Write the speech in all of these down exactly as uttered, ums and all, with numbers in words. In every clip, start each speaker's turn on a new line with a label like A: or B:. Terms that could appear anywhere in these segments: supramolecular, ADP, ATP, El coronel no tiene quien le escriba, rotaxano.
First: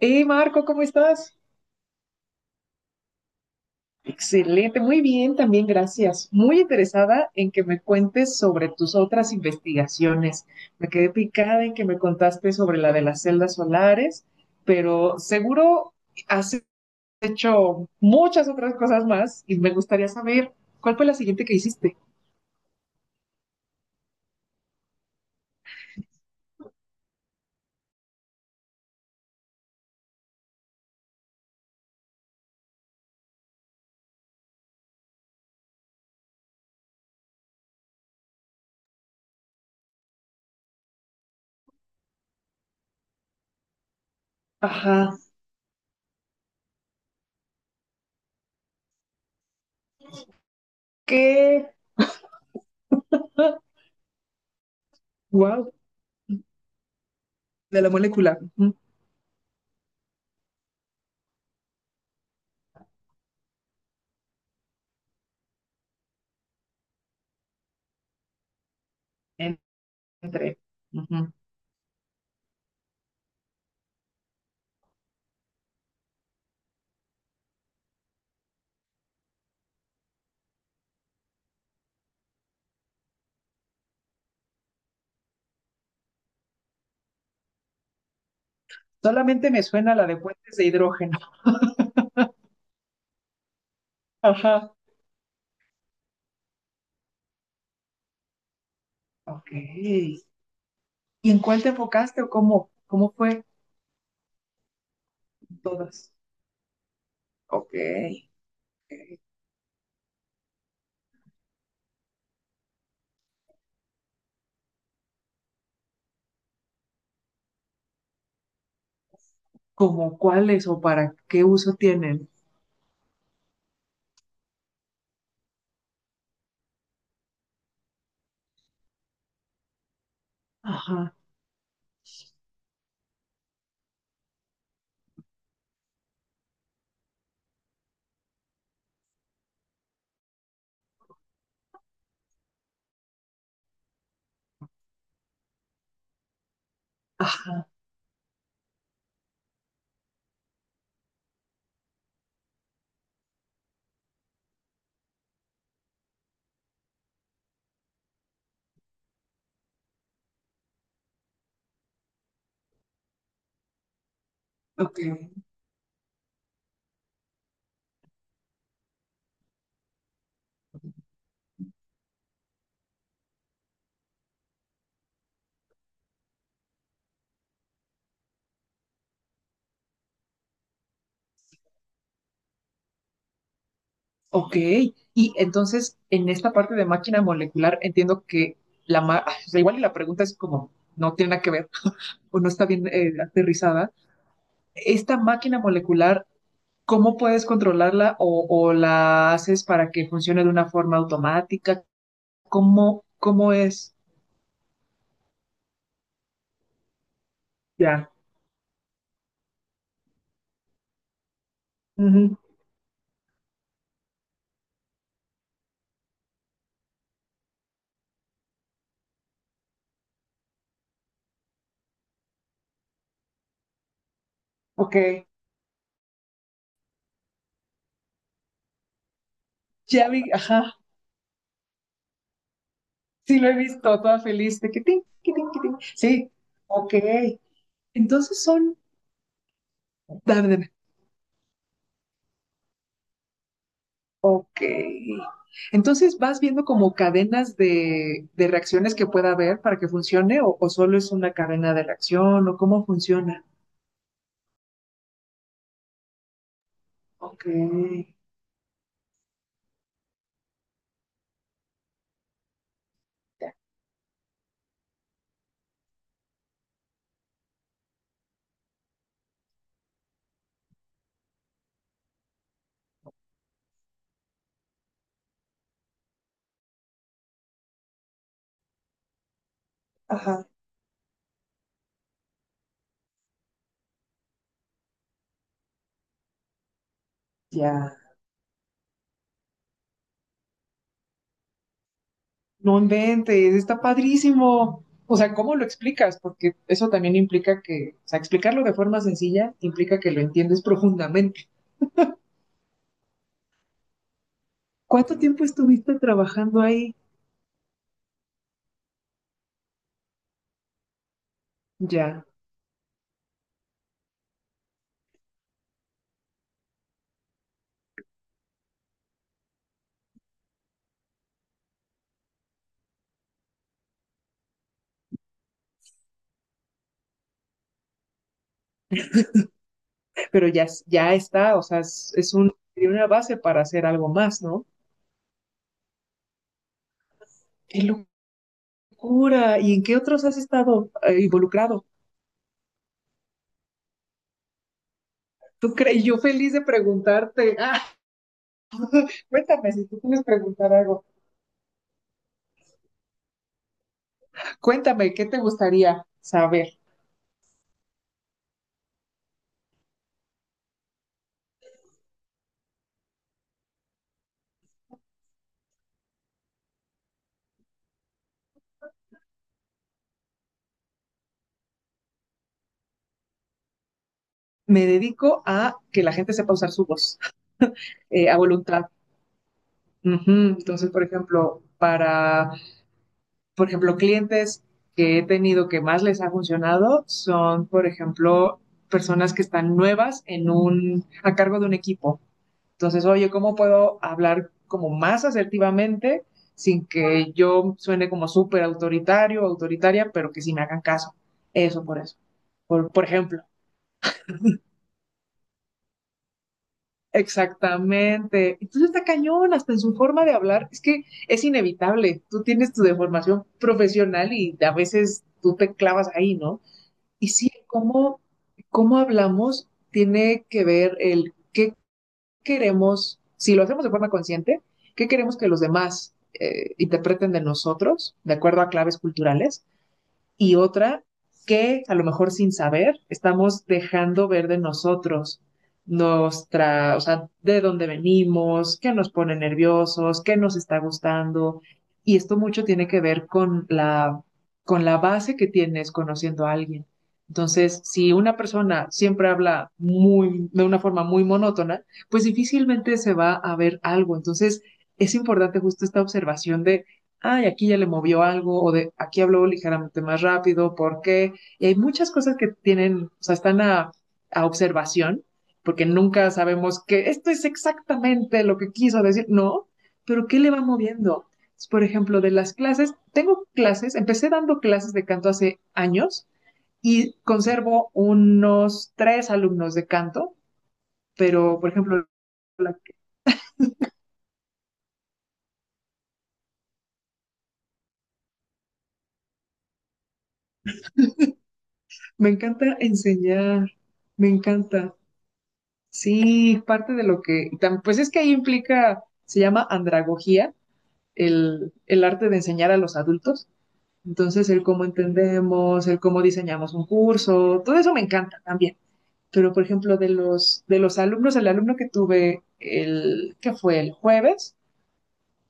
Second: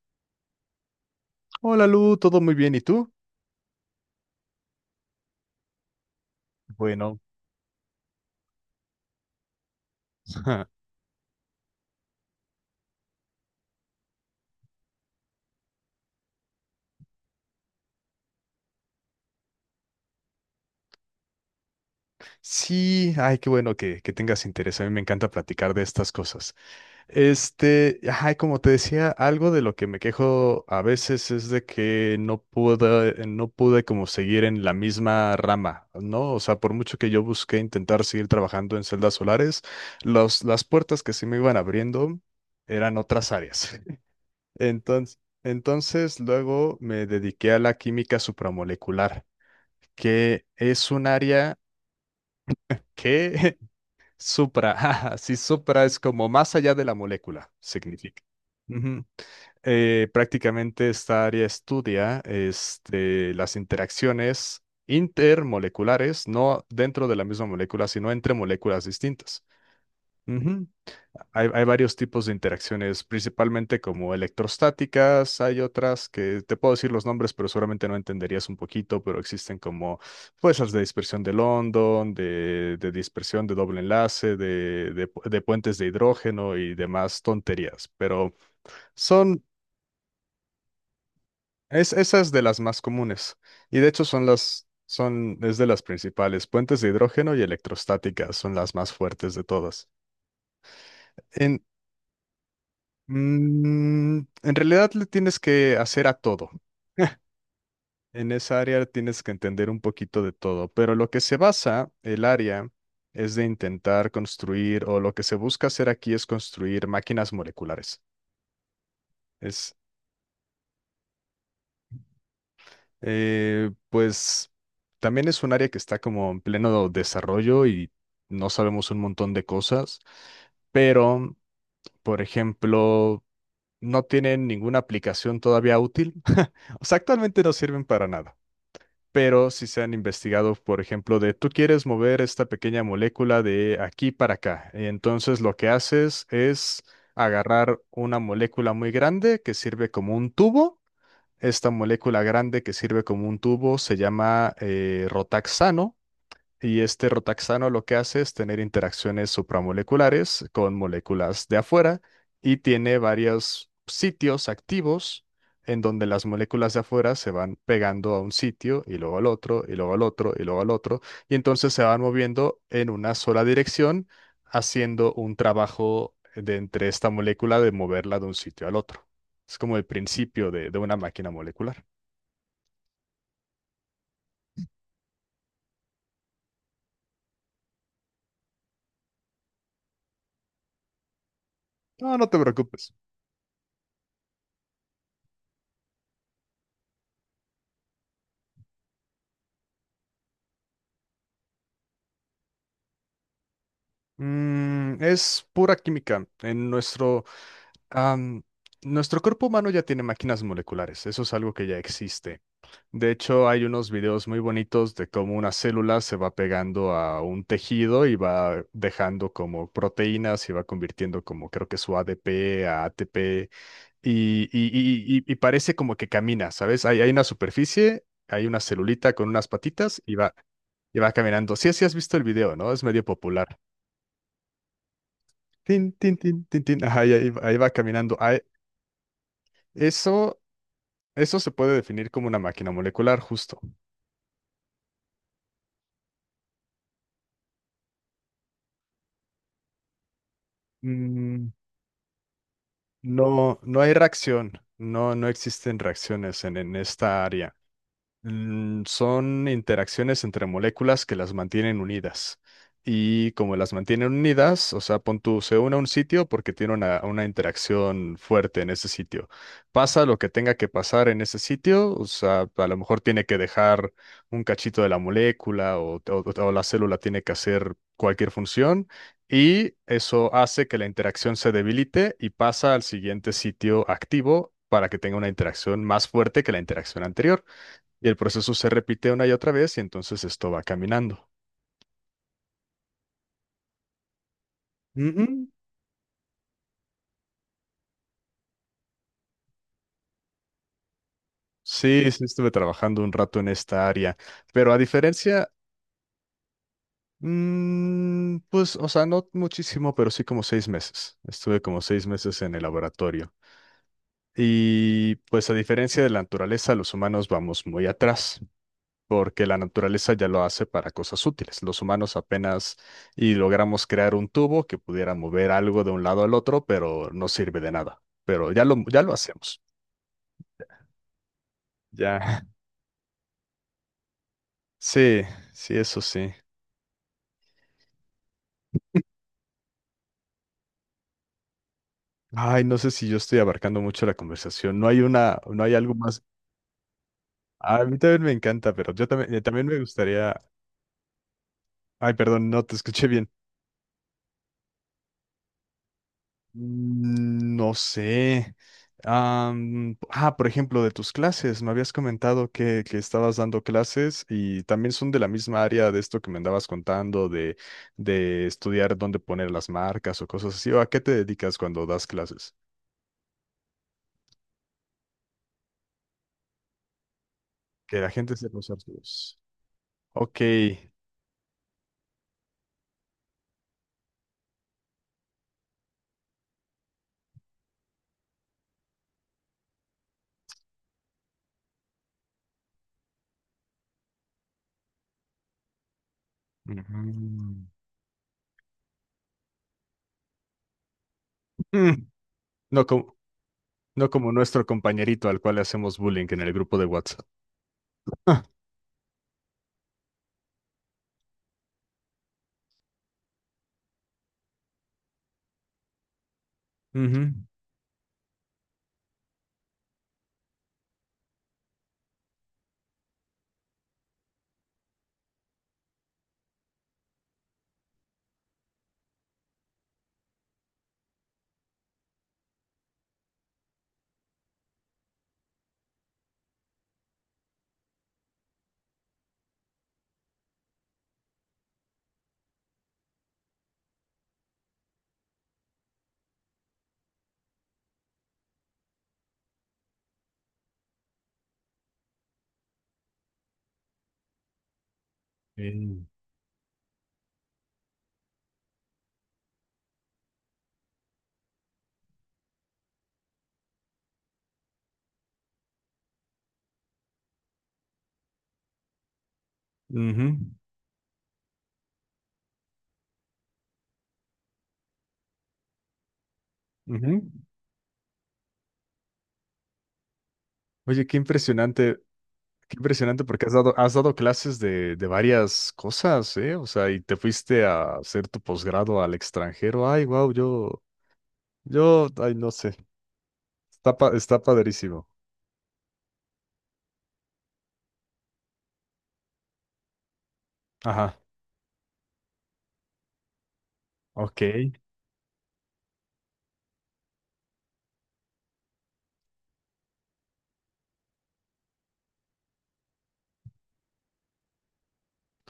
A: Hey Marco, ¿cómo estás?
B: Hola Lu, todo muy bien, ¿y tú?
A: Excelente, muy bien, también gracias. Muy
B: Bueno,
A: interesada en que me cuentes sobre tus otras investigaciones. Me quedé picada en que me contaste sobre la de las celdas solares, pero seguro has hecho muchas otras cosas más y me gustaría saber cuál fue la siguiente que hiciste.
B: sí, ay, qué bueno que, que tengas interés, a mí me encanta platicar de estas cosas. Este, ay, como te decía, algo de lo que me quejo a veces es de que no pude, no pude como seguir en la misma rama, ¿no? O sea, por mucho que yo busqué intentar seguir trabajando en celdas solares, los, las puertas que se me iban abriendo eran otras áreas.
A: Ajá,
B: Entonces, entonces luego me dediqué a la química supramolecular, que es un área
A: qué
B: que supra, si
A: wow,
B: supra es como más allá de la molécula,
A: de la
B: significa.
A: molécula. Ujú,
B: Ujú. Eh, prácticamente esta área estudia este, las interacciones intermoleculares, no dentro de la misma molécula, sino entre moléculas distintas.
A: en- Entre.
B: Ujú.
A: Ujú.
B: Hay, hay varios tipos de interacciones, principalmente como electrostáticas. Hay otras que te puedo decir los nombres, pero seguramente no entenderías un poquito, pero existen como fuerzas de dispersión de London, de, de dispersión de doble enlace, de, de pu- de puentes de hidrógeno y demás tonterías, pero son,
A: Solamente me suena la de puentes de hidrógeno.
B: es, esas de las más comunes, y de hecho son las,
A: Ajá.
B: son, es de las principales. Puentes de hidrógeno y electrostáticas son las más fuertes de
A: Ok.
B: todas.
A: ¿Y en
B: En,
A: cuál te enfocaste o cómo, cómo fue?
B: Mm, en realidad le tienes que hacer
A: Todas.
B: a todo.
A: Ok.
B: En esa área tienes que entender un poquito de todo, pero lo que se basa el área es de intentar construir, o lo que se busca hacer aquí es construir máquinas moleculares. Es,
A: ¿Cómo cuáles o para qué uso tienen?
B: eh, pues, también es un área que está como en pleno desarrollo y no sabemos un montón de cosas,
A: Ajá,
B: pero, por ejemplo, no tienen ninguna aplicación todavía útil. O sea, actualmente no sirven para nada. Pero si se han investigado, por ejemplo, de tú quieres mover esta pequeña molécula de aquí para acá. Entonces lo que haces es
A: ajá,
B: agarrar una molécula muy grande que sirve como un tubo. Esta molécula grande que sirve como un tubo se llama eh, rotaxano, y este rotaxano lo que hace es tener interacciones supramoleculares con moléculas de afuera y tiene varios sitios
A: ok,
B: activos en donde las moléculas de afuera se van pegando a un sitio y luego al otro y luego al otro y luego al otro, y entonces se van moviendo en una sola dirección haciendo un trabajo de entre esta molécula de moverla de un sitio al otro. Es como el principio de, de una máquina molecular.
A: ok. Y entonces, en esta parte de máquina molecular, entiendo que la ma- o sea, igual y la pregunta es como, no tiene nada que ver
B: No, no te
A: o no está bien
B: preocupes.
A: eh, aterrizada. Esta máquina molecular, ¿cómo puedes controlarla o, o la haces para que funcione de una forma automática? ¿Cómo, cómo es?
B: Mm, es pura química. En nuestro
A: Ya.
B: Am, Nuestro cuerpo humano ya tiene máquinas moleculares, eso es algo que ya
A: Ujú.
B: existe. De hecho, hay unos videos muy bonitos de cómo una célula se va pegando a un tejido y va dejando como proteínas y va convirtiendo como creo que su A D P a ATP, y,
A: Ok.
B: y- y- y- y parece como que camina, ¿sabes? Hay, hay una superficie, hay una celulita con unas patitas
A: Ya
B: y
A: vi,
B: va,
A: ajá,
B: y va caminando. Sí, sí has visto el video, ¿no? Es medio
A: sí lo he
B: popular.
A: visto, toda feliz, de que tin, que tin, que tin.
B: Tin, tin,
A: Sí,
B: tin, tin, tin.
A: ok.
B: Ajá, y ahí, ahí va caminando. Ah,
A: Entonces son,
B: eso
A: dame, dame,
B: Eso se puede definir como una máquina molecular, justo.
A: ok. Entonces vas viendo como cadenas de, de reacciones que pueda haber para que funcione, o, o solo es una
B: Mm,
A: cadena de reacción o cómo funciona.
B: no, no hay reacción, no, no existen reacciones en, en esta
A: Ok,
B: área. Mm, son interacciones entre moléculas que las mantienen unidas. Y
A: ya,
B: como las mantienen unidas, o sea, pon tú, se une a un sitio porque tiene una, una interacción fuerte en ese sitio. Pasa lo que tenga que pasar en ese sitio, o sea, a lo mejor tiene que dejar un cachito de la molécula, o, o o la célula tiene que hacer cualquier función, y eso
A: ajá,
B: hace que la interacción se debilite y pasa al siguiente sitio activo para que tenga una interacción más fuerte que la interacción anterior.
A: ya.
B: Y el proceso se repite una y otra vez y entonces esto va caminando.
A: No inventes, está padrísimo. O sea,
B: Ujú.
A: ¿cómo lo explicas? Porque eso también implica que, o sea, explicarlo de forma sencilla implica que lo entiendes profundamente.
B: Sí, sí, estuve trabajando un rato en esta área, pero a
A: ¿Cuánto tiempo
B: diferencia,
A: estuviste trabajando ahí?
B: mm, pues, o sea, no muchísimo, pero sí como seis meses. Estuve como seis
A: Ya,
B: meses en el laboratorio. Y pues a diferencia de la naturaleza, los humanos vamos muy atrás, porque la naturaleza ya lo hace para cosas útiles. Los humanos apenas y logramos crear un tubo que pudiera mover algo de un lado al otro, pero no sirve de nada. Pero ya lo, ya lo hacemos.
A: pero ya, es, ya está, o sea, es, es
B: Ya,
A: un- sería una base para hacer algo más, ¿no?
B: sí, sí, eso sí.
A: ¡Qué locura! ¿Y en qué otros has estado eh, involucrado?
B: Ay, no sé si yo estoy abarcando mucho la conversación. No hay una, no hay
A: ¿Tú
B: algo
A: crees? Yo
B: más.
A: feliz de preguntarte. Ah,
B: A mí también me encanta, pero yo también, eh, también
A: cuéntame,
B: me
A: si tú quieres
B: gustaría.
A: preguntar algo,
B: Ay, perdón, no te escuché bien.
A: cuéntame, ¿qué te gustaría saber?
B: Mm, No sé. Am, ah, por ejemplo, de tus clases, me habías comentado que, que estabas dando clases y también son de la misma área de esto que me andabas contando, de, de estudiar dónde poner las marcas o cosas así. ¿O a qué te dedicas cuando das clases?
A: Me dedico a que la gente sepa usar su voz,
B: Que la
A: eh,
B: gente
A: a
B: sepa usar
A: voluntad.
B: su voz. Ok.
A: Ujú. Entonces, por ejemplo, para por ejemplo, clientes que he tenido que más les ha funcionado son, por ejemplo, personas que están nuevas en un, a cargo de un equipo. Entonces, oye, ¿cómo puedo hablar como más asertivamente sin que
B: Mm.
A: yo suene como súper autoritario o autoritaria, pero que sí me hagan caso? Eso por
B: Mm,
A: eso.
B: no
A: Por, por
B: como,
A: ejemplo,
B: no como nuestro compañerito al cual le hacemos bullying en el grupo de WhatsApp. Ah,
A: exactamente. Entonces está cañón, hasta en su forma de hablar. Es que es inevitable. Tú tienes tu deformación profesional y a veces tú te clavas ahí, ¿no? Y
B: ujú.
A: sí, cómo, cómo hablamos tiene que ver el qué queremos, si lo hacemos de forma consciente, qué queremos que los demás eh, interpreten de nosotros, de acuerdo a claves culturales y otra que a lo mejor sin saber estamos dejando ver de nosotros nuestra, o sea, de dónde venimos, qué nos pone nerviosos, qué nos está gustando. Y esto mucho tiene que ver con la, con la base que tienes conociendo a alguien. Entonces, si una persona siempre habla muy, de una forma muy monótona, pues difícilmente se va a ver algo. Entonces, es importante justo esta
B: Sí.
A: observación de ay, aquí ya le movió algo, o de aquí habló ligeramente más rápido, ¿por qué? Y hay muchas cosas que tienen, o sea, están a, a observación, porque nunca sabemos que esto es exactamente lo que quiso decir, no,
B: Ujú,
A: pero ¿qué le va moviendo? Por ejemplo, de las clases, tengo clases, empecé dando clases de canto hace años y
B: ujú.
A: conservo unos tres alumnos de canto,
B: Oye, qué
A: pero, por
B: impresionante,
A: ejemplo,
B: qué
A: la-
B: impresionante porque has dado, has dado clases de, de varias cosas, ¿eh? O sea, y te fuiste a hacer tu posgrado al extranjero. Ay, wow, yo, yo,
A: me
B: ay, no sé.
A: encanta enseñar,
B: Está, pa-
A: me
B: está
A: encanta.
B: padrísimo.
A: Sí, es parte de lo que, tam- pues es que ahí implica, se llama andragogía,
B: Ajá.
A: el, el arte de enseñar a los adultos.
B: Ok.
A: Entonces, el cómo entendemos, el cómo diseñamos un curso, todo eso me encanta también. Pero, por ejemplo, de los, de los alumnos, el alumno que tuve el, que fue el jueves,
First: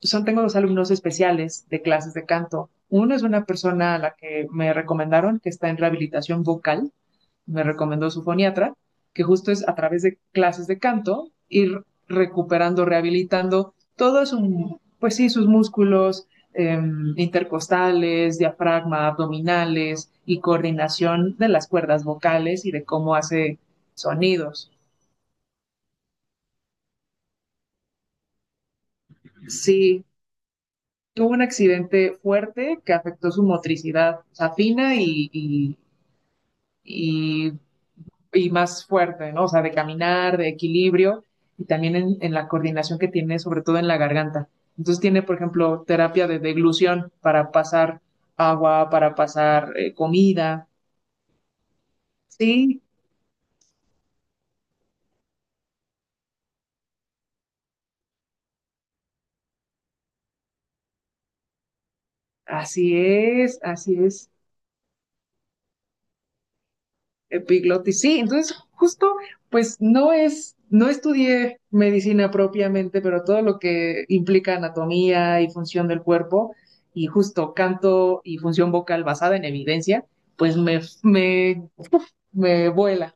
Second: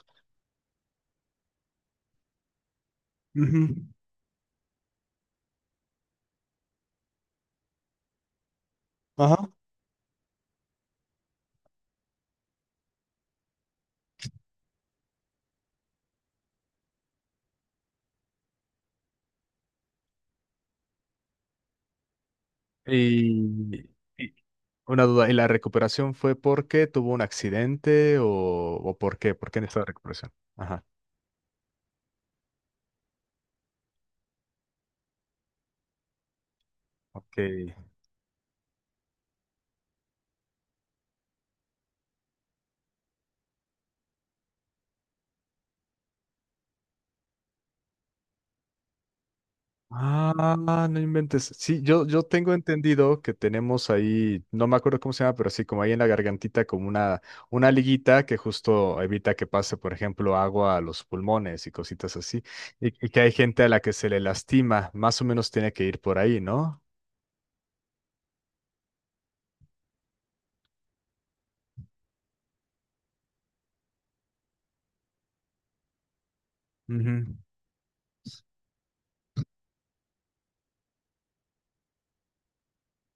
A: son, tengo dos alumnos especiales de clases de canto. Uno es una
B: Ujú,
A: persona a la que me recomendaron que está en rehabilitación vocal, me recomendó su foniatra, que
B: ajá.
A: justo es a través de clases de canto ir recuperando, rehabilitando todo su, pues sí, sus músculos eh, intercostales, diafragma, abdominales y coordinación de las cuerdas vocales y de cómo hace
B: Y, y-
A: sonidos.
B: Una duda, ¿y la recuperación fue porque tuvo un accidente o, o por qué? ¿Por qué necesita
A: Sí,
B: recuperación? Ajá,
A: tuvo un accidente fuerte que afectó su motricidad, o sea, fina y, y,
B: ok.
A: y y más fuerte, ¿no? O sea, de caminar, de equilibrio y también en, en la coordinación que tiene, sobre todo en la garganta. Entonces tiene, por ejemplo, terapia de deglución para pasar agua, para pasar eh, comida.
B: Ah, no inventes. Sí, yo, yo tengo
A: Sí,
B: entendido que tenemos ahí, no me acuerdo cómo se llama, pero sí, como ahí en la gargantita, como una, una liguita que justo evita que pase, por ejemplo, agua a los pulmones y cositas así. Y,
A: así
B: y que hay
A: es,
B: gente a la que
A: así
B: se le
A: es.
B: lastima, más o menos tiene que ir por ahí, ¿no?
A: Epiglotis, sí. Entonces, justo, pues no es, no estudié medicina propiamente, pero todo lo que implica anatomía y función del cuerpo y
B: Ujú,
A: justo canto y función vocal basada en evidencia, pues me, me me vuela.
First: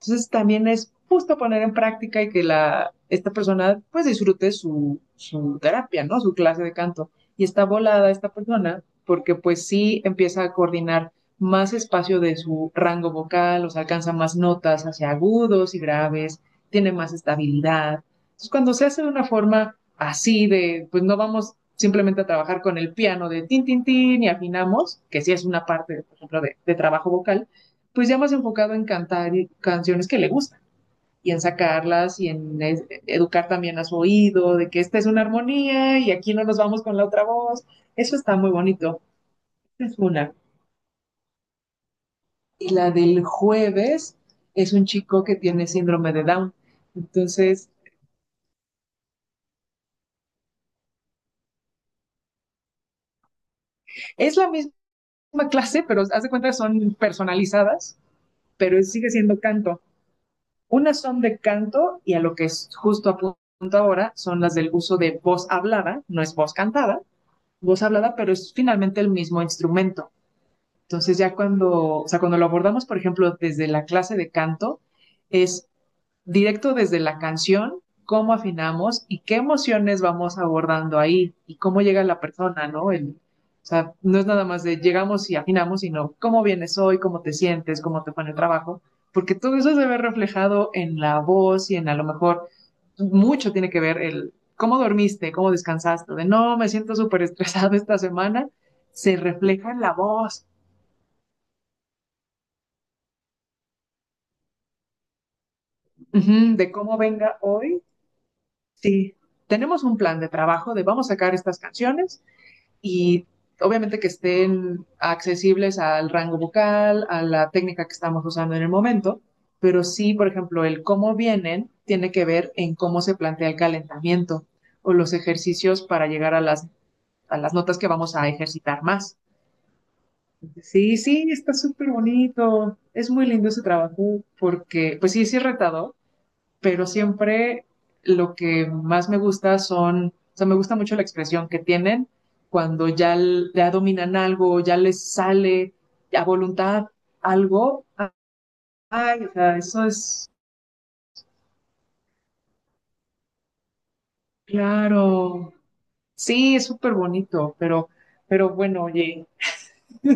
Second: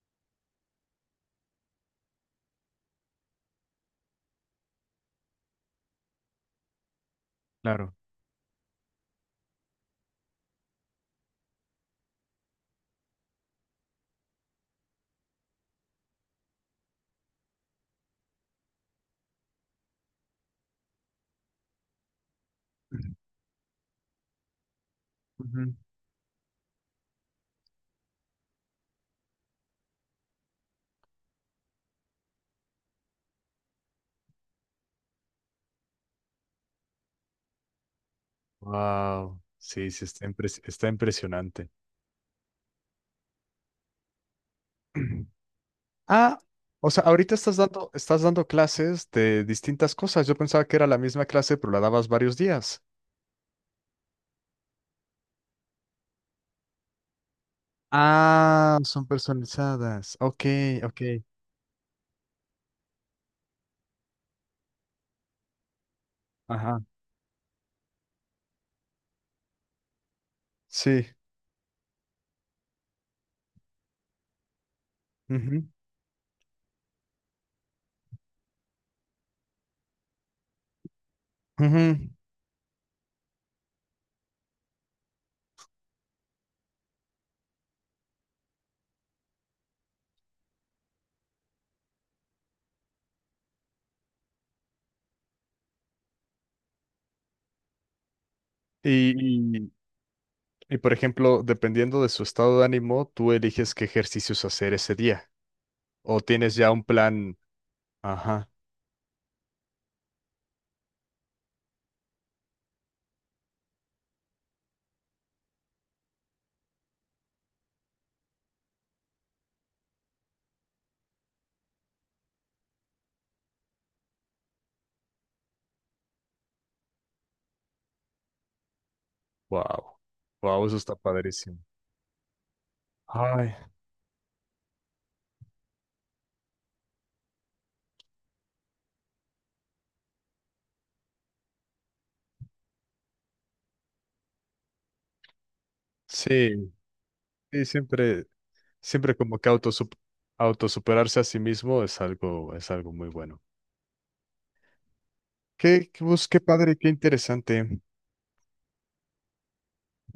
A: Entonces también es justo poner en práctica y que la, esta persona pues disfrute su, su terapia, ¿no? Su clase de canto. Y está
B: claro.
A: volada esta persona porque pues sí empieza a coordinar más espacio de su rango vocal, o sea, alcanza más notas hacia agudos y graves, tiene más estabilidad. Entonces cuando se hace de una forma así de, pues no vamos simplemente a trabajar con el piano de tin, tin, tin y afinamos, que sí es una parte, por ejemplo, de, de trabajo vocal, pues ya más enfocado en cantar canciones que le gustan y en sacarlas y en es- educar también a su oído de que esta es una armonía y aquí no nos vamos con la otra voz. Eso está muy bonito.
B: Wow,
A: Esa
B: sí,
A: es
B: sí, está
A: una.
B: impres- está impresionante.
A: Y la del jueves es un chico que tiene síndrome de
B: Ah,
A: Down.
B: o sea, ahorita estás
A: Entonces,
B: dando, estás dando clases de distintas cosas. Yo pensaba que era la misma clase, pero la dabas varios días.
A: es la misma clase, pero haz de cuenta que son personalizadas,
B: Ah,
A: pero es-
B: son
A: sigue siendo canto.
B: personalizadas. Ok, ok.
A: Unas son de canto y a lo que es justo a punto ahora son las del uso de voz hablada, no es voz
B: Ajá.
A: cantada, voz hablada, pero es finalmente el mismo instrumento.
B: Sí.
A: Entonces ya cuando, o sea, cuando lo abordamos, por ejemplo, desde la clase de canto,
B: Ujú,
A: es directo desde la canción, cómo afinamos y qué emociones vamos abordando ahí y cómo
B: ujú.
A: llega la persona, ¿no? El, o sea, no es nada más de llegamos y afinamos, sino cómo vienes hoy, cómo te sientes, cómo te fue en el trabajo, porque todo eso se ve reflejado en la voz y en a lo mejor mucho tiene que ver el cómo dormiste, cómo descansaste, de no, me siento súper estresado esta semana,
B: Y,
A: se refleja
B: y-
A: en la voz
B: y, por ejemplo, dependiendo de su estado de ánimo, tú eliges qué ejercicios hacer ese día.
A: uh
B: O tienes
A: -huh,
B: ya
A: de
B: un
A: cómo
B: plan.
A: venga hoy.
B: Ajá.
A: Sí, tenemos un plan de trabajo de vamos a sacar estas canciones y obviamente que estén accesibles al rango vocal, a la técnica que estamos usando en el momento, pero sí, por ejemplo, el cómo vienen tiene que ver en cómo se plantea el calentamiento o los ejercicios para llegar a las, a las notas que vamos a ejercitar más.
B: Wow. Wow, eso está
A: Sí, sí, está
B: padrísimo.
A: súper bonito. Es muy lindo
B: Ay.
A: ese trabajo porque, pues sí, sí es retador, pero siempre lo que más me gusta son, o sea, me gusta mucho la expresión que tienen cuando ya, ya dominan algo, ya les sale a
B: Sí,
A: voluntad
B: sí,
A: algo.
B: siempre. Siempre
A: Ay, o
B: como que
A: sea, eso
B: autosup-
A: es
B: autosuperarse a sí mismo es algo, es algo muy bueno.
A: claro.
B: Qué, qué, bus- qué
A: Sí, es
B: padre, qué
A: súper bonito,
B: interesante.
A: pero, pero bueno, oye,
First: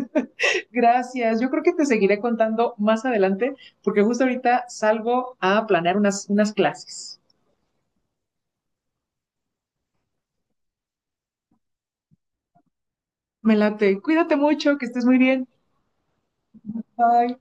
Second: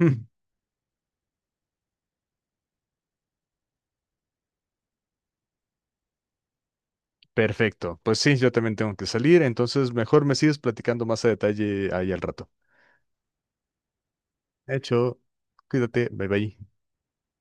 B: Mm,
A: gracias. Yo creo que te seguiré contando más adelante, porque justo ahorita salgo a planear unas, unas clases.
B: perfecto. Pues sí, yo también tengo que salir, entonces mejor me sigues platicando más a detalle ahí al rato.
A: Me late. Cuídate mucho, que estés muy
B: Hecho,
A: bien.
B: cuídate, bye bye.
A: Bye.